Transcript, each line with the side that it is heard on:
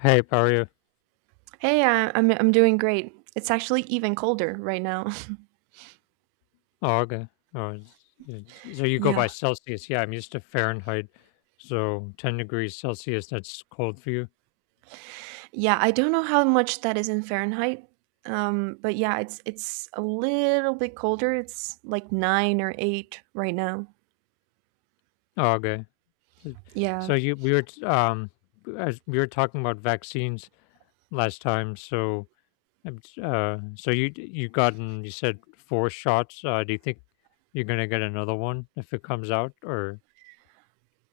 left: Hey, how are you?
right: Hey, I'm doing great. It's actually even colder right now.
left: Oh, okay. Oh, so you go
right: Yeah.
left: by Celsius. Yeah, I'm used to Fahrenheit. So 10 degrees Celsius, that's cold for you.
right: Yeah, I don't know how much that is in Fahrenheit. But yeah, it's a little bit colder. It's like 9 or 8 right now.
left: Oh, okay. So,
right: Yeah.
left: so you we were as we were talking about vaccines last time. So so you you gotten you said four shots. Do you think you're gonna get another one if it comes out or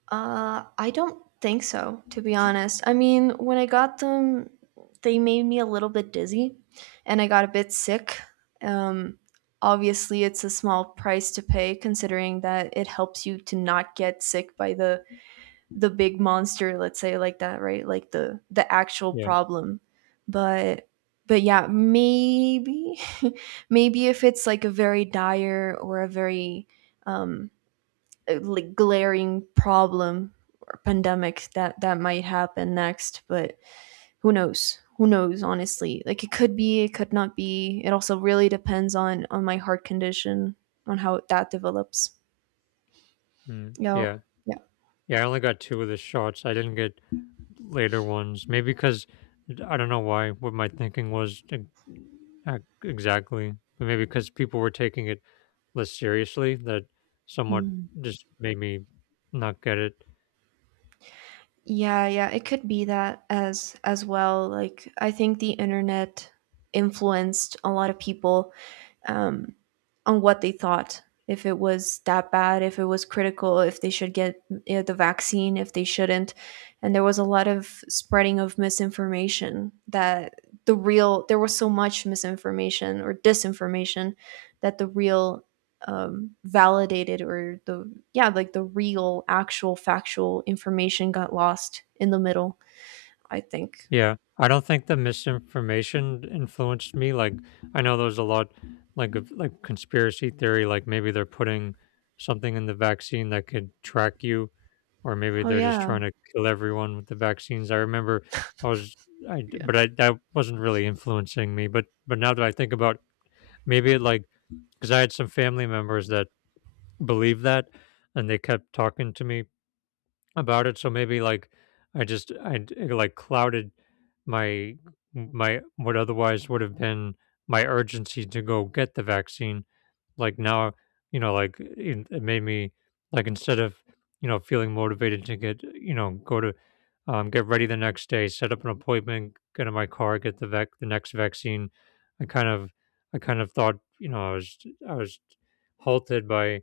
right: I don't think so, to be honest. I mean, when I got them, they made me a little bit dizzy and I got a bit sick. Um, obviously, it's a small price to pay considering that it helps you to not get sick by the big monster, let's say, like that, right? Like the actual
left: yeah.
right: problem, but but yeah, maybe. Maybe if it's like a very dire or a very um like glaring problem or pandemic that that might happen next. But who knows, who knows, honestly. Like it could be, it could not be. It also really depends on my heart condition, on how that develops.
left: Mm,
right: Yeah.
left: yeah.
right: Yeah.
left: Yeah, I only got two of the shots. I didn't get later ones. Maybe because I don't know why what my thinking was exactly, but maybe because people were taking it less seriously, that somewhat
right: Mm.
left: just made me not get it.
right: Yeah, yeah, it could be that as well. Like I think the internet influenced a lot of people, um, on what they thought, if it was that bad, if it was critical, if they should get, you know, the vaccine, if they shouldn't. And there was a lot of spreading of misinformation, that the real, there was so much misinformation or disinformation that the real, validated, or the, yeah, like the real, actual, factual information got lost in the middle, I think.
left: Yeah, I don't think the misinformation influenced me. Like, I know there's a lot, like, of like conspiracy theory. Like, maybe they're putting something in the vaccine that could track you, or maybe
right: Oh,
left: they're just
right: yeah.
left: trying to kill everyone with the vaccines. I remember I was,
right: Yeah.
left: but I that wasn't really influencing me. But now that I think about, maybe it like, because I had some family members that believed that, and they kept talking to me about it. So maybe like I just I d- like clouded my my what otherwise would have been my urgency to go get the vaccine like now, you know, like it made me like instead of, you know, feeling motivated to get, you know, go to get ready the next day, set up an appointment, get in my car, get the next vaccine. I I kind of thought, you know, I was halted by,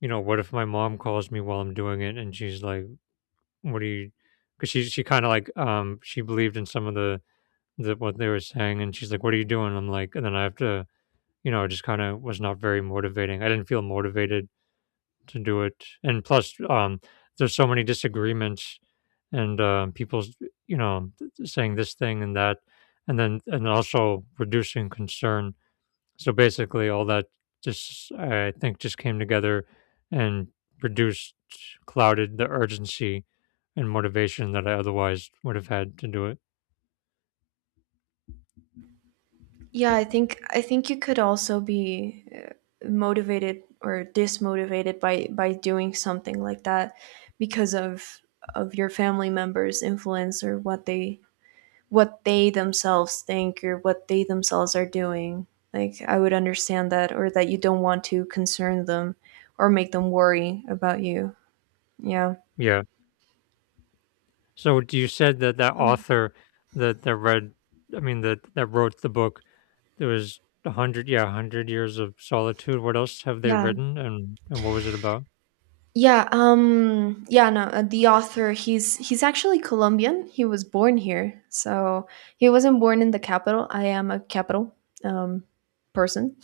left: you know, what if my mom calls me while I'm doing it and she's like, what do you? Because she kind of like she believed in some of the what they were saying, and she's like, what are you doing? I'm like, and then I have to, you know. It just kind of was not very motivating. I didn't feel motivated to do it. And plus, there's so many disagreements and, people's, you know, saying this thing and that. And also reducing concern. So basically all that just I think just came together and reduced, clouded the urgency and motivation that I otherwise would have had to do it.
right: Yeah, I think you could also be motivated or dismotivated by doing something like that because of your family members' influence, or what they, what they themselves think, or what they themselves are doing. Like I would understand that, or that you don't want to concern them or make them worry about you. Yeah.
left: Yeah. So you said that that
right: Um,
left: author that that read, I mean that that wrote the book. There was a hundred, yeah, a hundred years of solitude. What else have they
right: yeah,
left: written, and what was it about?
right: Yeah, yeah, no, the author, he's actually Colombian. He was born here. So he wasn't born in the capital. I am a capital um person.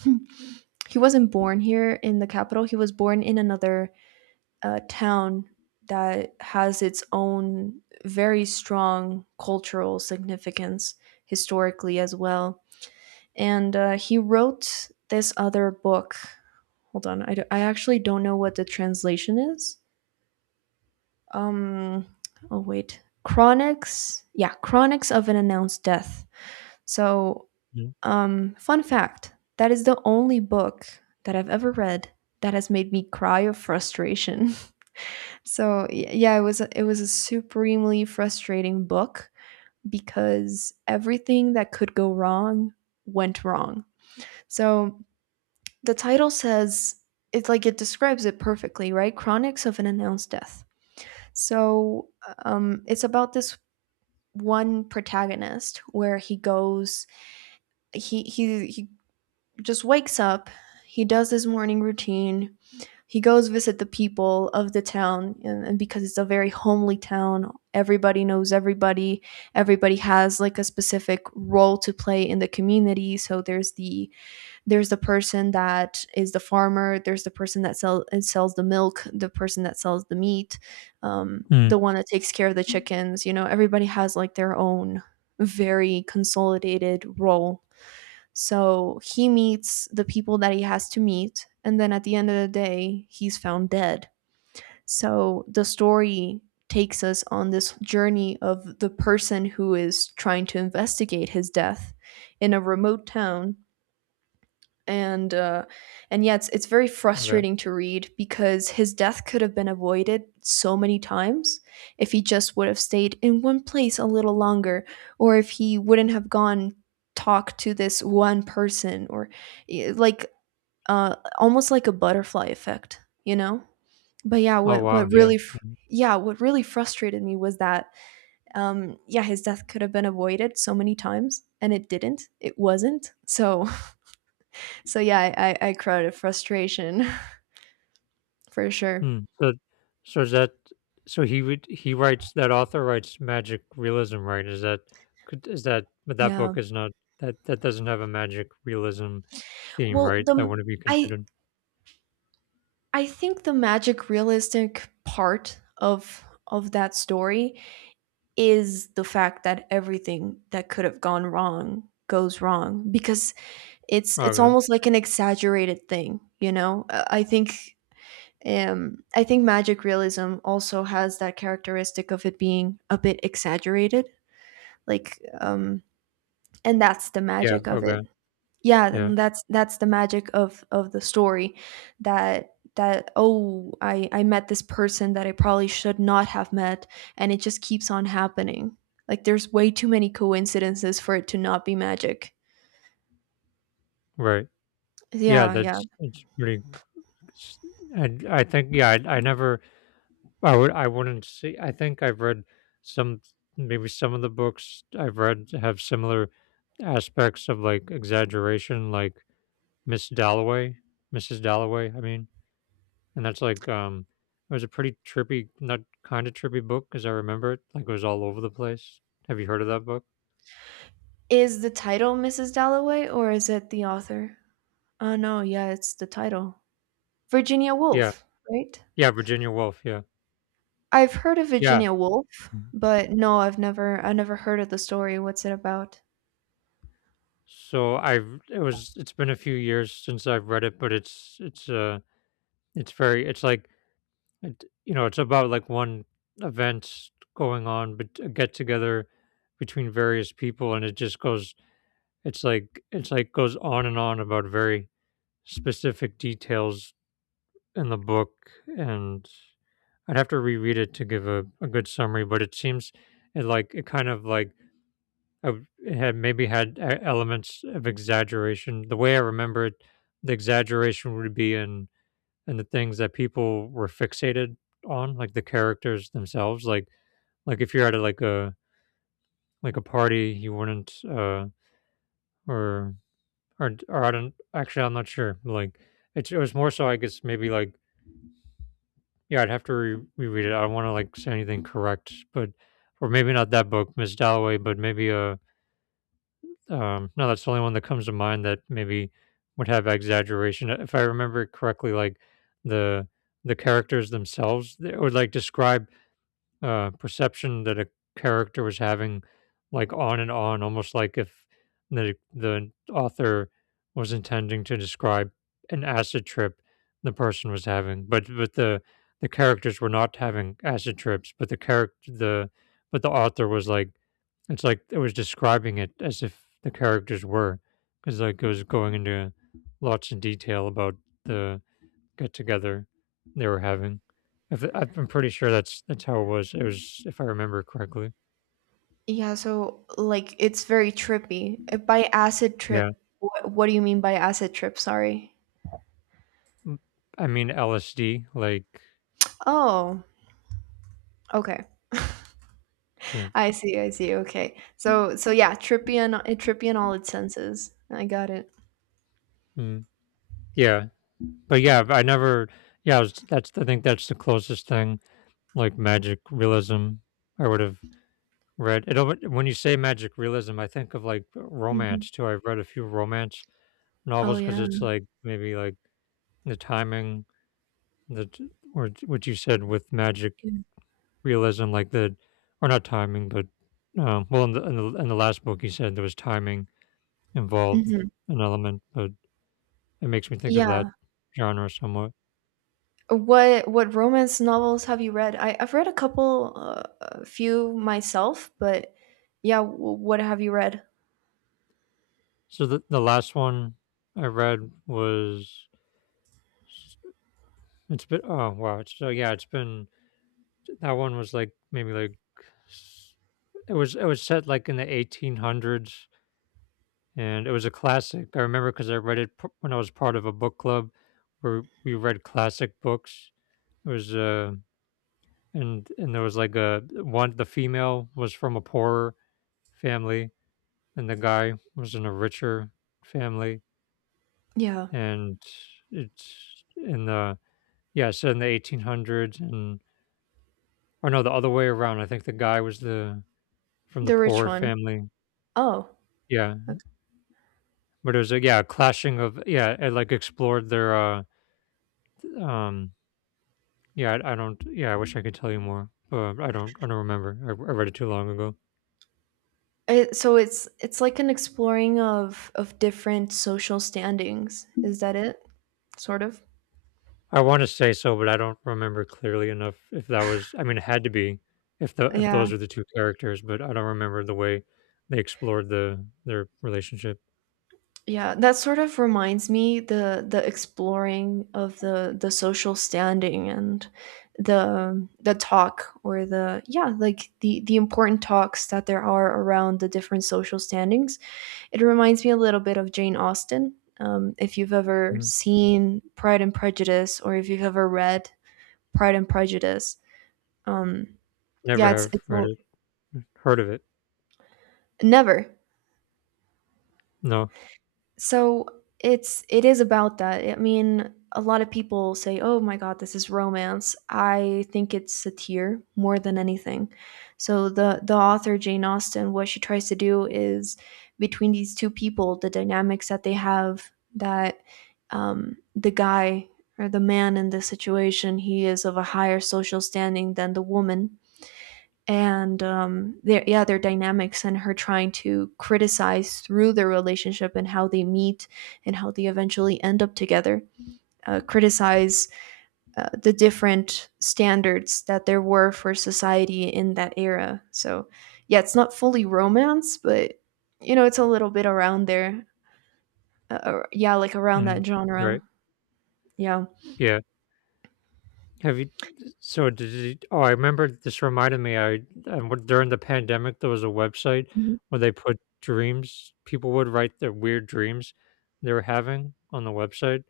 right: He wasn't born here in the capital. He was born in another town that has its own very strong cultural significance historically as well. And he wrote this other book. Hold on, I actually don't know what the translation is. Um oh wait, chronics, yeah, chronics of an announced death. So,
left: Mm.
right: fun fact, that is the only book that I've ever read that has made me cry of frustration. So yeah, it was it was a supremely frustrating book, because everything that could go wrong went wrong. So the title says, it's like it describes it perfectly, right? Chronics of an announced death. So, it's about this one protagonist where he goes, he just wakes up, he does his morning routine, he goes visit the people of the town, and because it's a very homely town, everybody knows everybody, everybody has like a specific role to play in the community. So there's the person that is the farmer, there's the person that sells the milk, the person that sells the meat,
left: Mm.
right: the one that takes care of the chickens, you know, everybody has like their own very consolidated role. So he meets the people that he has to meet, and then at the end of the day he's found dead. So the story takes us on this journey of the person who is trying to investigate his death in a remote town. And and yeah, it's very
left: Okay.
right: frustrating to read, because his death could have been avoided so many times, if he just would have stayed in one place a little longer, or if he wouldn't have gone talk to this one person, or eh, like almost like a butterfly effect, you know. But yeah,
left: Oh wow. Yeah. Yeah.
right: yeah, what really frustrated me was that, yeah, his death could have been avoided so many times, and it didn't, it wasn't. So, so yeah, I cried of frustration. For sure.
left: Mm. So is that so he would he writes, that author writes magic realism, right? Is that could is that, but that
right: Yeah.
left: book is not, that that doesn't have a magic realism theme,
right: Well,
left: right? That
right: the
left: wouldn't be
right: I
left: considered.
right: I think the magic realistic part of that story is the fact that everything that could have gone wrong goes wrong, because it's
left: Okay.
right: almost like an exaggerated thing, you know? I think, I think magic realism also has that characteristic of it being a bit exaggerated, like, and that's the
left: Yeah,
right: magic of it.
left: okay.
right: Yeah,
left: Yeah,
right: and that's the magic of the story. That that, oh, I met this person that I probably should not have met, and it just keeps on happening. Like there's way too many coincidences for it to not be magic.
left: right. Yeah,
right: Yeah, yeah.
left: that's it's pretty, and I think, yeah, I never I would I wouldn't see I think I've read some, maybe some of the books I've read have similar aspects of, like, exaggeration, like Miss Dalloway, Mrs. Dalloway, I mean, and that's like, it was a pretty trippy, not kinda trippy book as I remember it, like, it was all over the place. Have you heard of that book?
right: Is the title Mrs. Dalloway, or is it the author? Oh no, yeah, it's the title. Virginia
left: Yeah.
right: Woolf, right?
left: Yeah, Virginia Woolf, yeah.
right: I've heard of
left: Yeah.
right: Virginia Woolf, but no, I never heard of the story. What's it about?
left: So I've, it was, it's been a few years since I've read it, but it's it's very it's like it, you know, it's about like one event going on, but a get together between various people, and it just goes it's like goes on and on about very specific details in the book, and I'd have to reread it to give a good summary, but it seems it like it kind of like, oh, it had maybe had e elements of exaggeration. The way I remember it, the exaggeration would be in the things that people were fixated on, like the characters themselves. Like if you're at a, like a, like a party, you wouldn't or or I don't actually, I'm not sure. Like it was more so, I guess, maybe like, yeah, I'd have to reread it. I don't want to like say anything correct, but or maybe not that book, Miss Dalloway, but maybe no, that's the only one that comes to mind that maybe would have exaggeration. If I remember correctly, like the the characters themselves, they would like describe perception that a character was having, like on and on, almost like if the author was intending to describe an acid trip the person was having, but the characters were not having acid trips, but the character the but the author was like it's like it was describing it as if the characters were, because like it was going into lots of detail about the get together they were having. If I've I'm pretty sure that's how it was. It was, if I remember correctly.
right: Yeah, so like it's very trippy. By acid
left: Yeah.
right: trip, what do you mean by acid trip? Sorry.
left: Mm, I mean LSD, like,
right: Oh, okay.
left: so,
right: I see. Okay. So so yeah, trippy and trippy in all its senses. I got it.
left: mm, yeah, but yeah, I never. Yeah, I was, that's I think that's the closest thing like magic realism I would have read. It when you say magic realism, I think of like
right: Hmm.
left: romance too. I've read a few romance
right: Oh
left: novels because it's
right: yeah.
left: like maybe like the timing that or what you said with magic realism like the or not timing, but well, in the, in the last book, he said there was timing involved,
right: Mm-hmm.
left: an element, but it makes me think of that
right: Yeah.
left: genre somewhat.
right: What romance novels have you read? I've read a couple, a few myself, but yeah, what have you read?
left: So the last one I read was, it's been oh wow it's, so yeah it's been, that one was like maybe like s- it was, it was set like in the 1800s, and it was a classic. I remember because I read it when I was part of a book club where we read classic books. It was and there was like a one, the female was from a poorer family and the guy was in a richer family,
right: Yeah,
left: and it's in the, yeah, so in the 1800s, and or no, the other way around, I think the guy was the from the
right: the rich
left: poor
right: one.
left: family,
right: Oh,
left: yeah, but it was a, yeah, a clashing of, yeah, it like explored their um yeah, I don't, yeah, I wish I could tell you more, but I don't remember, I read it too long ago.
right: it so it's like an exploring of different social standings. Is that it? Sort of?
left: I want to say so, but I don't remember clearly enough if that was, I mean, it had to be if the if
right: Yeah.
left: those are the 2 characters, but I don't remember the way they explored the their relationship.
right: Yeah, that sort of reminds me, the exploring of the social standing, and the talk, or the, yeah, like the important talks that there are around the different social standings. It reminds me a little bit of Jane Austen. If you've ever
left: Mm.
right: seen Pride and Prejudice, or if you've ever read Pride and Prejudice, um,
left: Never
right: yeah,
left: have
right: it's
left: read
right: all
left: it, heard of it.
right: never.
left: No.
right: So it's it is about that. I mean, a lot of people say, "Oh my god, this is romance." I think it's satire more than anything. So the author Jane Austen, what she tries to do is, between these two people, the dynamics that they have, that, the guy, or the man in this situation, he is of a higher social standing than the woman, and their, yeah, their dynamics, and her trying to criticize through their relationship and how they meet and how they eventually end up together, criticize the different standards that there were for society in that era. So yeah, it's not fully romance, but you know, it's a little bit around there, uh, yeah, like around that
left: Mhm.
right: genre.
left: Right.
right: Yeah.
left: Yeah. Have you? So did you, oh, I remember this reminded me. During the pandemic there was a website
right: Mhm.
left: where they put dreams. People would write their weird dreams they were having on the website.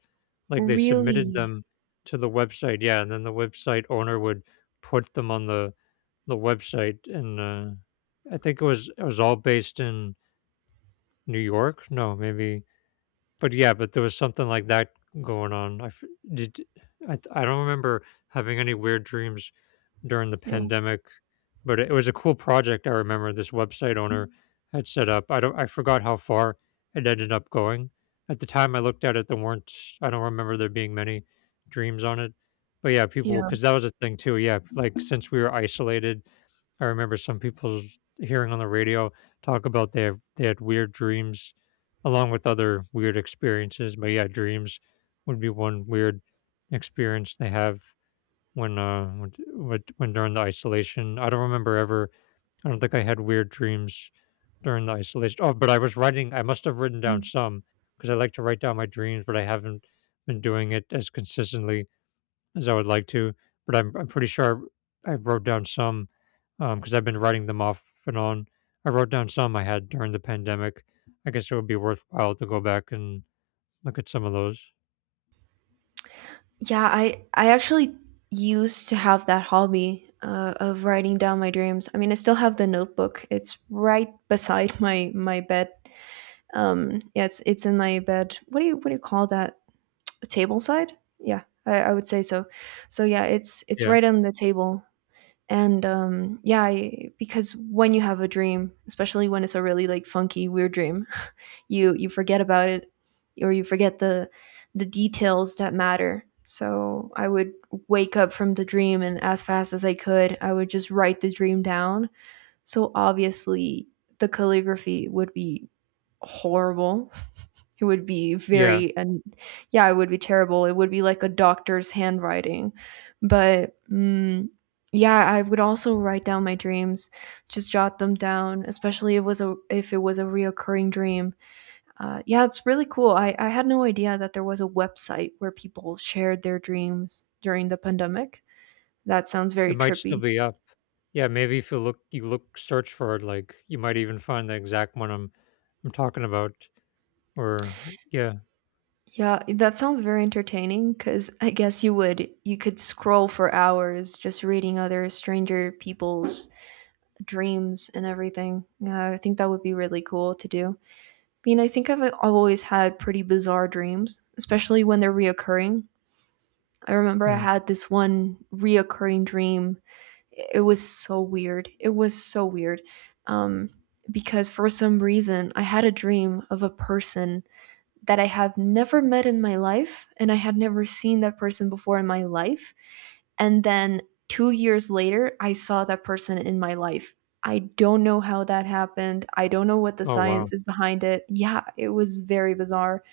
left: Like they submitted
right: Really.
left: them to the website, yeah, and then the website owner would put them on the website. And I think it was, it was all based in New York. No, maybe, but yeah, but there was something like that going on. Did. I don't remember having any weird dreams during the
right: Yeah,
left: pandemic, but it was a cool project. I remember this website owner had set up. I don't. I forgot how far it ended up going. At the time I looked at it, there weren't. I don't remember there being many dreams on it. But yeah, people,
right: yeah.
left: because that was a thing too. Yeah, like since we were isolated, I remember some people hearing on the radio talk about they have, they had weird dreams along with other weird experiences. But yeah, dreams would be one weird experience they have when during the isolation. I don't remember ever. I don't think I had weird dreams during the isolation. Oh, but I was writing. I must have written down
right: Mm-hmm.
left: some because I like to write down my dreams, but I haven't been doing it as consistently as I would like to, but I'm pretty sure I wrote down some because I've been writing them off and on. I wrote down some I had during the pandemic. I guess it would be worthwhile to go back and look at some of those.
right: Yeah, I actually used to have that hobby, of writing down my dreams. I mean, I still have the notebook. It's right beside my bed. Yeah, it's in my bed. What do you, what do you call that? A table side? Yeah, I would say so. So yeah, it's
left: Yeah,
right: right on the table. And yeah, because when you have a dream, especially when it's a really like funky weird dream, you forget about it, or you forget the details that matter. So I would wake up from the dream, and as fast as I could, I would just write the dream down. So obviously the calligraphy would be horrible. It would be
left: yeah,
right: very, and yeah, it would be terrible. It would be like a doctor's handwriting. But yeah, I would also write down my dreams, just jot them down, especially if it was a, if it was a reoccurring dream. Yeah, it's really cool. I had no idea that there was a website where people shared their dreams during the pandemic. That sounds very
left: it might still
right: trippy.
left: be up. Yeah, maybe if you look, you look, search for it, like you might even find the exact one I'm talking about. Or yeah,
right: Yeah, that sounds very entertaining, because I guess you could scroll for hours just reading other stranger people's dreams and everything. Yeah, I think that would be really cool to do. I mean, I think I've always had pretty bizarre dreams, especially when they're reoccurring. I remember I
left: mm.
right: had this one reoccurring dream. It was so weird. Um, because for some reason, I had a dream of a person that I have never met in my life, and I had never seen that person before in my life. And then 2 years later, I saw that person in my life. I don't know how that happened. I don't know what the
left: Oh wow,
right: science is behind it. Yeah, it was very bizarre.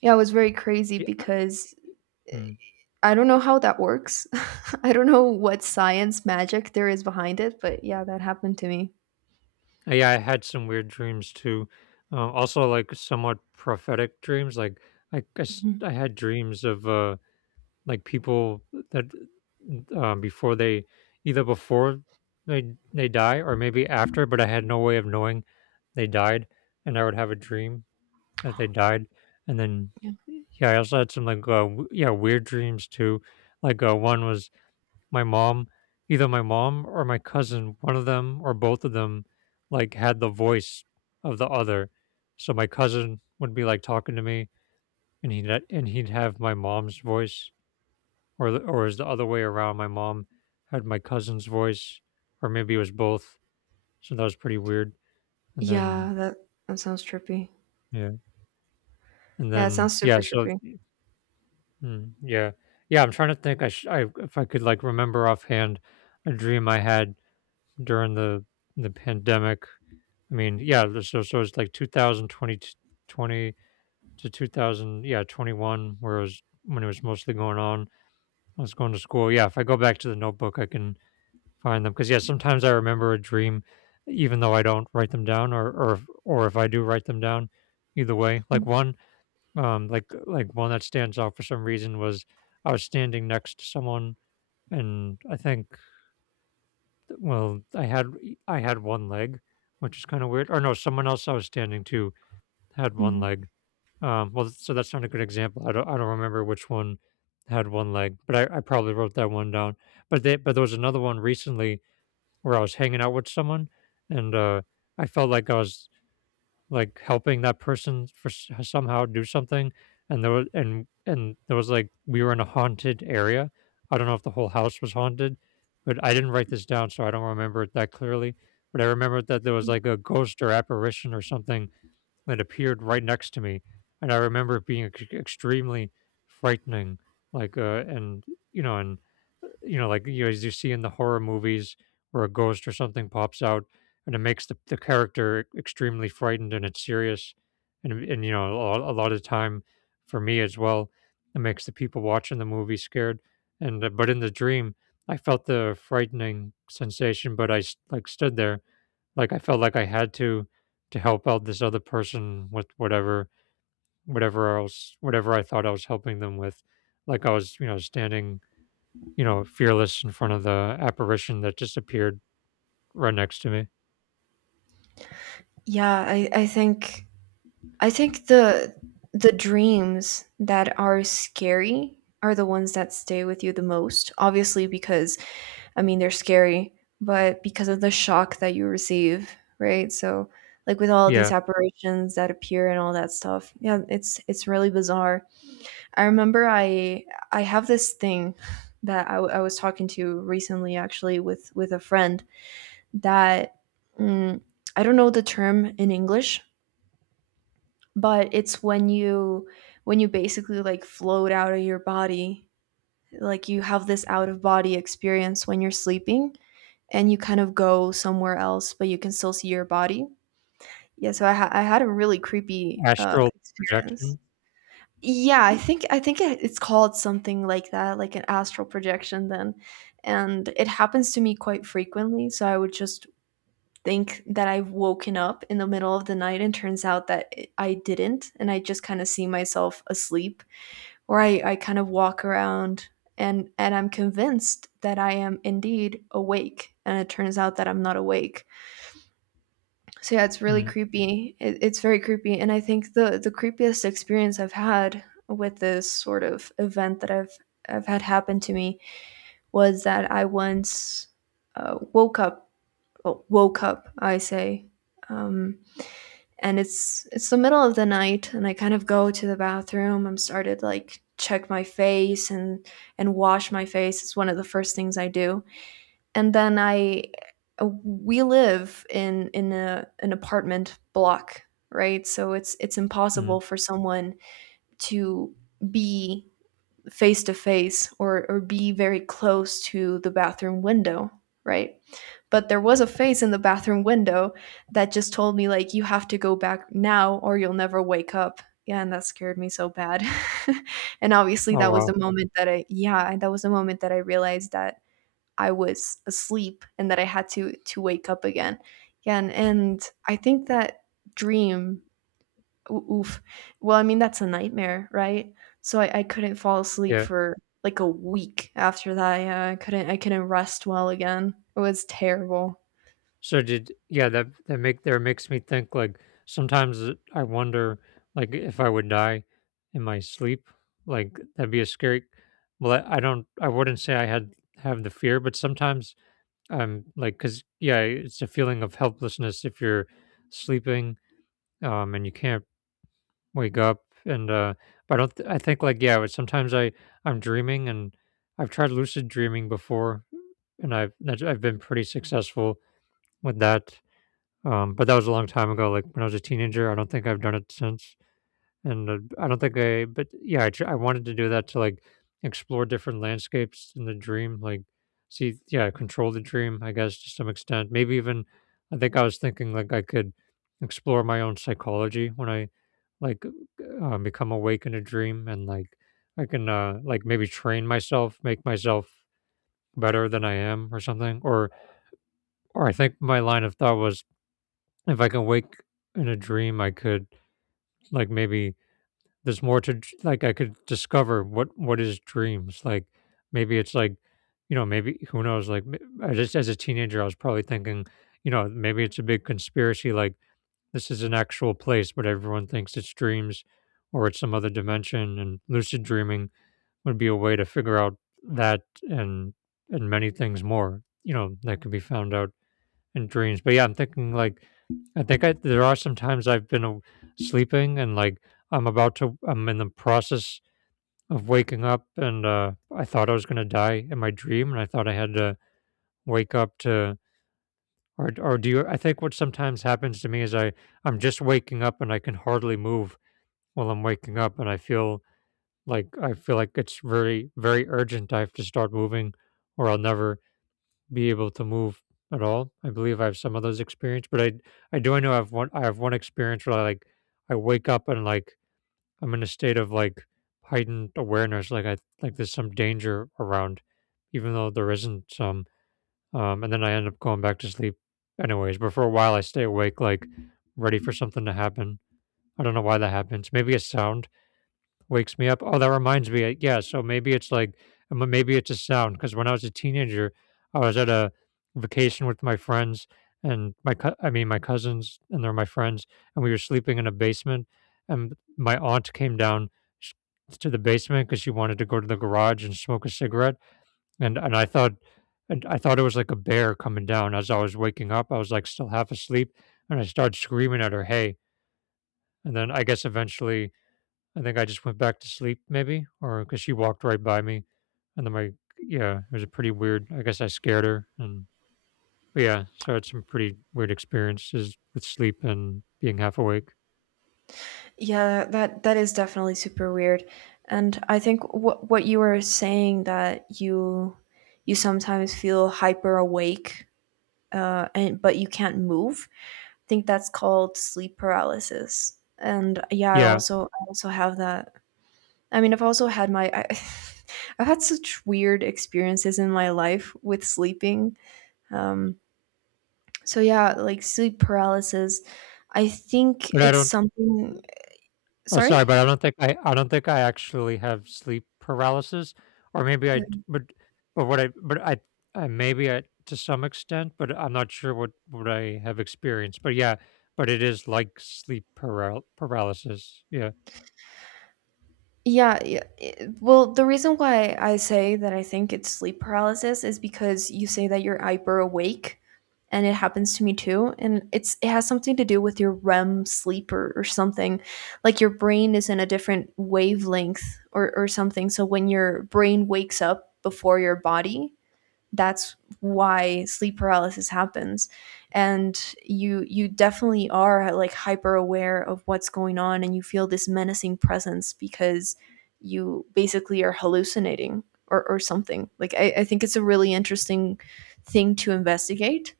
right: Yeah, it was very crazy
left: yeah.
right: because
left: Mm.
right: I don't know how that works. I don't know what science magic there is behind it, but yeah, that happened to me.
left: Yeah, I had some weird dreams too. Also, like somewhat prophetic dreams. Like I guess
right: Mhm.
left: I had dreams of like people that, before they either before they die or maybe after, but I had no way of knowing they died, and I would have a dream that they died, and then
right: Yeah.
left: yeah, I also had some, like, yeah, weird dreams too. Like, one was my mom, either my mom or my cousin, one of them or both of them, like had the voice of the other. So my cousin would be like talking to me, and he'd have my mom's voice, or the, or is the other way around, my mom had my cousin's voice, or maybe it was both. So that was pretty weird. and then
right: Yeah, that that sounds trippy.
left: yeah and
right: Yeah, it
left: then
right: sounds
left: yeah
right: super
left: so
right: trippy.
left: mm, Yeah, yeah I'm trying to think. I, if I could like remember offhand a dream I had during the pandemic. I mean, yeah, so it's like two thousand 20 to 2000, yeah, 21, whereas when it was mostly going on, I was going to school. Yeah, if I go back to the notebook, I can find them, because yeah, sometimes I remember a dream, even though I don't write them down, or or if I do write them down, either way. Like,
right: Mhm.
left: one, like one that stands out for some reason was I was standing next to someone, and I think, well, I had one leg, which is kinda weird. Or, no, someone else I was standing to had one
right: Mhm.
left: leg. Well, so that's not a good example. I don't remember which one had one leg, but I probably wrote that one down. But they but there was another one recently where I was hanging out with someone, and, I felt like I was, like, helping that person for, somehow, do something. And there was, like, we were in a haunted area. I don't know if the whole house was haunted, but I didn't write this down, so I don't remember it that clearly. But I remember that there was, like, a ghost or apparition or something that appeared right next to me, and I remember it being extremely frightening. Like, and, and, like, you, as you see in the horror movies, where a ghost or something pops out, and it makes the character, extremely frightened, and it's serious, and, and, a, a lot of the time for me as well, it makes the people watching the movie scared. And, but in the dream, I felt the frightening sensation, but like, stood there. Like, I felt like I had to help out this other person with whatever, whatever else whatever I thought I was helping them with. Like, I was, standing, fearless in front of the apparition that just appeared right next to me.
right: Yeah, I think the dreams that are scary are the ones that stay with you the most, obviously because they're scary, but because of the shock that you receive, right? Like with all these
left: Yeah.
right: apparitions that appear and all that stuff, yeah, it's really bizarre. I remember I have this thing that I was talking to recently, actually, with a friend that mm, I don't know the term in English, but it's when you basically like float out of your body like you have this out of body experience when you're sleeping and you kind of go somewhere else, but you can still see your body. Yeah, so I had a really creepy
left: Astral
right: experience.
left: projection.
right: Yeah, I think it's called something like that, like an astral projection. And it happens to me quite frequently. So I would just think that I've woken up in the middle of the night, and turns out that I didn't, and I just kind of see myself asleep or I kind of walk around and I'm convinced that I am indeed awake, and it turns out that I'm not awake. So yeah, it's really
left: Mm.
right: creepy. It's very creepy, and I think the creepiest experience I've had with this sort of event that I've had happen to me was that I once woke up, well, woke up, I say, um, and it's the middle of the night, and I kind of go to the bathroom. I'm started like check my face and wash my face. It's one of the first things I do. And then I, we live in an apartment block, right? So it's impossible
left: Mm.
right: for someone to be face to face or be very close to the bathroom window, right? But there was a face in the bathroom window that just told me, like, you have to go back now or you'll never wake up. Yeah, and that scared me so bad. And obviously
left: Oh,
right: that was
left: wow.
right: the moment that that was the moment that I realized that I was asleep and that I had to wake up again. Yeah, and I think that dream Oo oof. Well, that's a nightmare, right? So I couldn't fall asleep
left: Yeah.
right: for, like, a week after that, yeah, I couldn't rest well again. It was terrible.
left: That makes me think, like, sometimes, I wonder, like, if I would die in my sleep, like, that'd be a scary. Well, I don't, I wouldn't say I had have the fear, but sometimes I'm like, 'cause, yeah, it's a feeling of helplessness if you're sleeping, and you can't wake up, and, but I don't, th- I think, like, yeah, but sometimes I'm dreaming, and I've tried lucid dreaming before, and I've been pretty successful with that. But that was a long time ago, like, when I was a teenager. I don't think I've done it since, and, I don't think I. But yeah, I wanted to do that, to, like, explore different landscapes in the dream, like, see, yeah, control the dream, I guess, to some extent. Maybe even, I think I was thinking, like, I could explore my own psychology when I, like, become awake in a dream, and, like, I can like, maybe train myself, make myself better than I am, or something. Or I think my line of thought was, if I can wake in a dream, I could, like, maybe there's more to like, I could discover what is dreams. Like, maybe it's like, you know, maybe, who knows, like, I just, as a teenager, I was probably thinking, you know, maybe it's a big conspiracy, like, this is an actual place but everyone thinks it's dreams, or it's some other dimension, and lucid dreaming would be a way to figure out that, and many things more, you know, that could be found out, and dreams. But yeah, I'm thinking, like, I think I there are some times I've been a sleeping, and, like, I'm about to I'm in the process of waking up, and I thought I was going to die in my dream, and I thought I had to wake up to, or do you, I think what sometimes happens to me is I'm just waking up and I can hardly move while I'm waking up, and I feel like it's very, very urgent I have to start moving, or I'll never be able to move at all. I believe I have some of those experience, but I do, I know I have one experience where I wake up, and, like, I'm in a state of, like, heightened awareness, like, I like there's some danger around, even though there isn't some. And then I end up going back to sleep anyways. But for a while I stay awake, like, ready for something to happen. I don't know why that happens. Maybe a sound wakes me up. Oh, that reminds me. Yeah, so maybe it's like, maybe it's a sound, because when I was a teenager, I was at a vacation with my friends, and I mean, my cousins, and they're my friends, and we were sleeping in a basement, and my aunt came down, sh- to the basement, because she wanted to go to the garage and smoke a cigarette. And I thought, and I thought it was like a bear coming down as I was waking up. I was, like, still half asleep, and I started screaming at her, "Hey!" And then I guess eventually I think I just went back to sleep, maybe, or because she walked right by me. And then my yeah, it was a pretty weird, I guess I scared her. And, but yeah, so I had some pretty weird experiences with sleep and being half awake.
right: Yeah, that that is definitely super weird, and I think what you were saying that you sometimes feel hyper awake, and but you can't move, I think that's called sleep paralysis, and yeah, I
left: Yeah,
right: also I also have that. I mean, I've also had my. I, I've had such weird experiences in my life with sleeping. Um, so yeah, like sleep paralysis. I think
left: but I
right: it's
left: don't
right: something.
left: Oh, sorry,
right: Sorry.
left: but I don't think I actually have sleep paralysis, or maybe I
right: Yeah.
left: but what I, maybe I, to some extent, but I'm not sure what I have experienced. But yeah, but it is like sleep paralysis. Yeah.
right: Yeah. Well, the reason why I say that I think it's sleep paralysis is because you say that you're hyper awake, and it happens to me too. And it has something to do with your REM sleep or something. Like your brain is in a different wavelength or something. So when your brain wakes up before your body, that's why sleep paralysis happens, and you definitely are like hyper aware of what's going on, and you feel this menacing presence because you basically are hallucinating or something. Like I think it's a really interesting thing to investigate.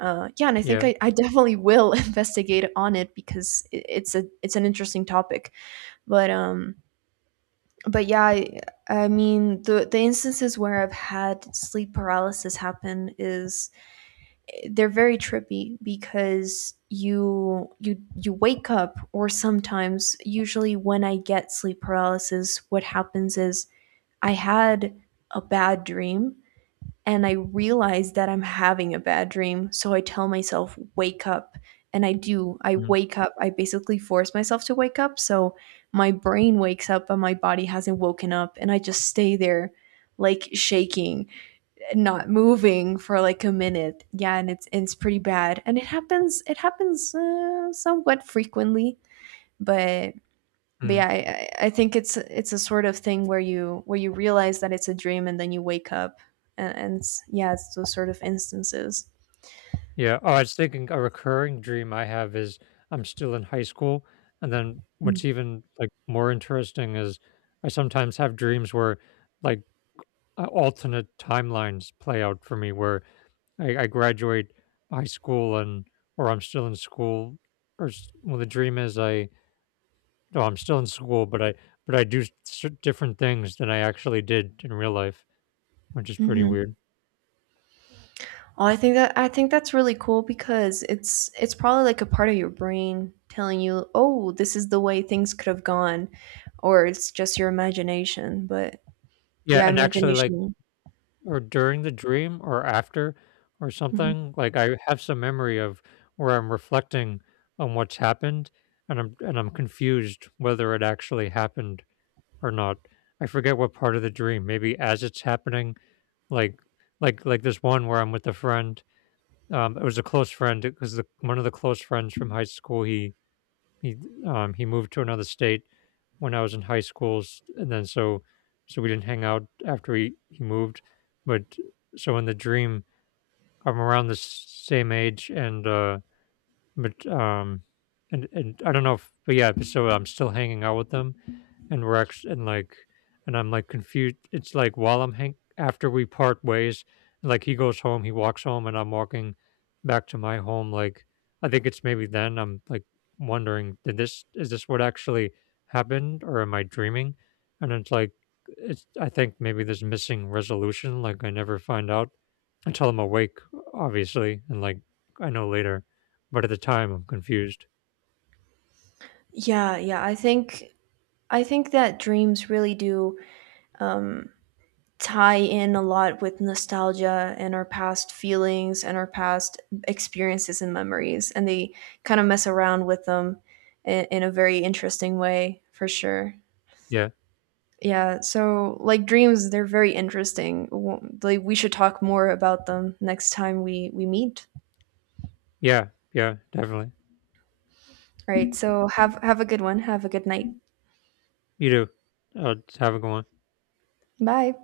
right: Yeah, and
left: Yeah.
right: I definitely will investigate on it because it's a it's an interesting topic, but um but yeah, I mean the instances where I've had sleep paralysis happen is they're very trippy because you wake up, or sometimes usually when I get sleep paralysis, what happens is I had a bad dream and I realize that I'm having a bad dream. So I tell myself, wake up. And I do. I
left: Mhm.
right: wake up. I basically force myself to wake up. So my brain wakes up, but my body hasn't woken up. And I just stay there, like shaking, not moving for like a minute. Yeah. And it's pretty bad. And it happens somewhat frequently. But but yeah,
left: Mhm.
right: I think it's a sort of thing where you realize that it's a dream and then you wake up, and it's, yeah, it's those sort of instances.
left: Yeah. Oh, I was thinking, a recurring dream I have is I'm still in high school. And then
right: Mm.
left: what's even, like, more interesting is I sometimes have dreams where, like, alternate timelines play out for me where I graduate high school, and, or I'm still in school, or well, the dream is I no, I'm still in school, but I do different things than I actually did in real life, which is pretty
right: Hmm.
left: weird.
right: Well, I think that I think that's really cool because it's probably like a part of your brain telling you, oh, this is the way things could have gone, or it's just your imagination. But
left: Yeah,
right: yeah,
left: and actually, like,
right: imagination.
left: or during the dream or after, or
right: Mhm.
left: something. Like, I have some memory of where I'm reflecting on what's happened, and I'm confused whether it actually happened or not. I forget what part of the dream. Maybe as it's happening, like, this one where I'm with a friend. It was a close friend, because the, one of the close friends from high school. He, he moved to another state when I was in high school, and then, so we didn't hang out after he moved. But so, in the dream, I'm around the same age, and, but and I don't know if, but yeah, so I'm still hanging out with them, and we're actually, and, like, and I'm, like, confused. It's like, while I'm hang after we part ways, like, he goes home, he walks home, and I'm walking back to my home. Like, I think it's maybe then I'm, like, wondering, did this is this what actually happened, or am I dreaming? And it's like, it's I think maybe there's missing resolution. Like, I never find out until I'm awake, obviously, and, like, I know later, but at the time I'm confused.
right: Yeah, yeah. I think that dreams really do. Um, Tie in a lot with nostalgia and our past feelings and our past experiences and memories, and they kind of mess around with them in a very interesting way for sure.
left: Yeah,
right: Yeah, so like dreams, they're very interesting. Like, we should talk more about them next time we meet.
left: yeah, yeah, definitely.
right: Right, so have a good one. Have a good night.
left: You do. I'll have a go on.
right: Bye.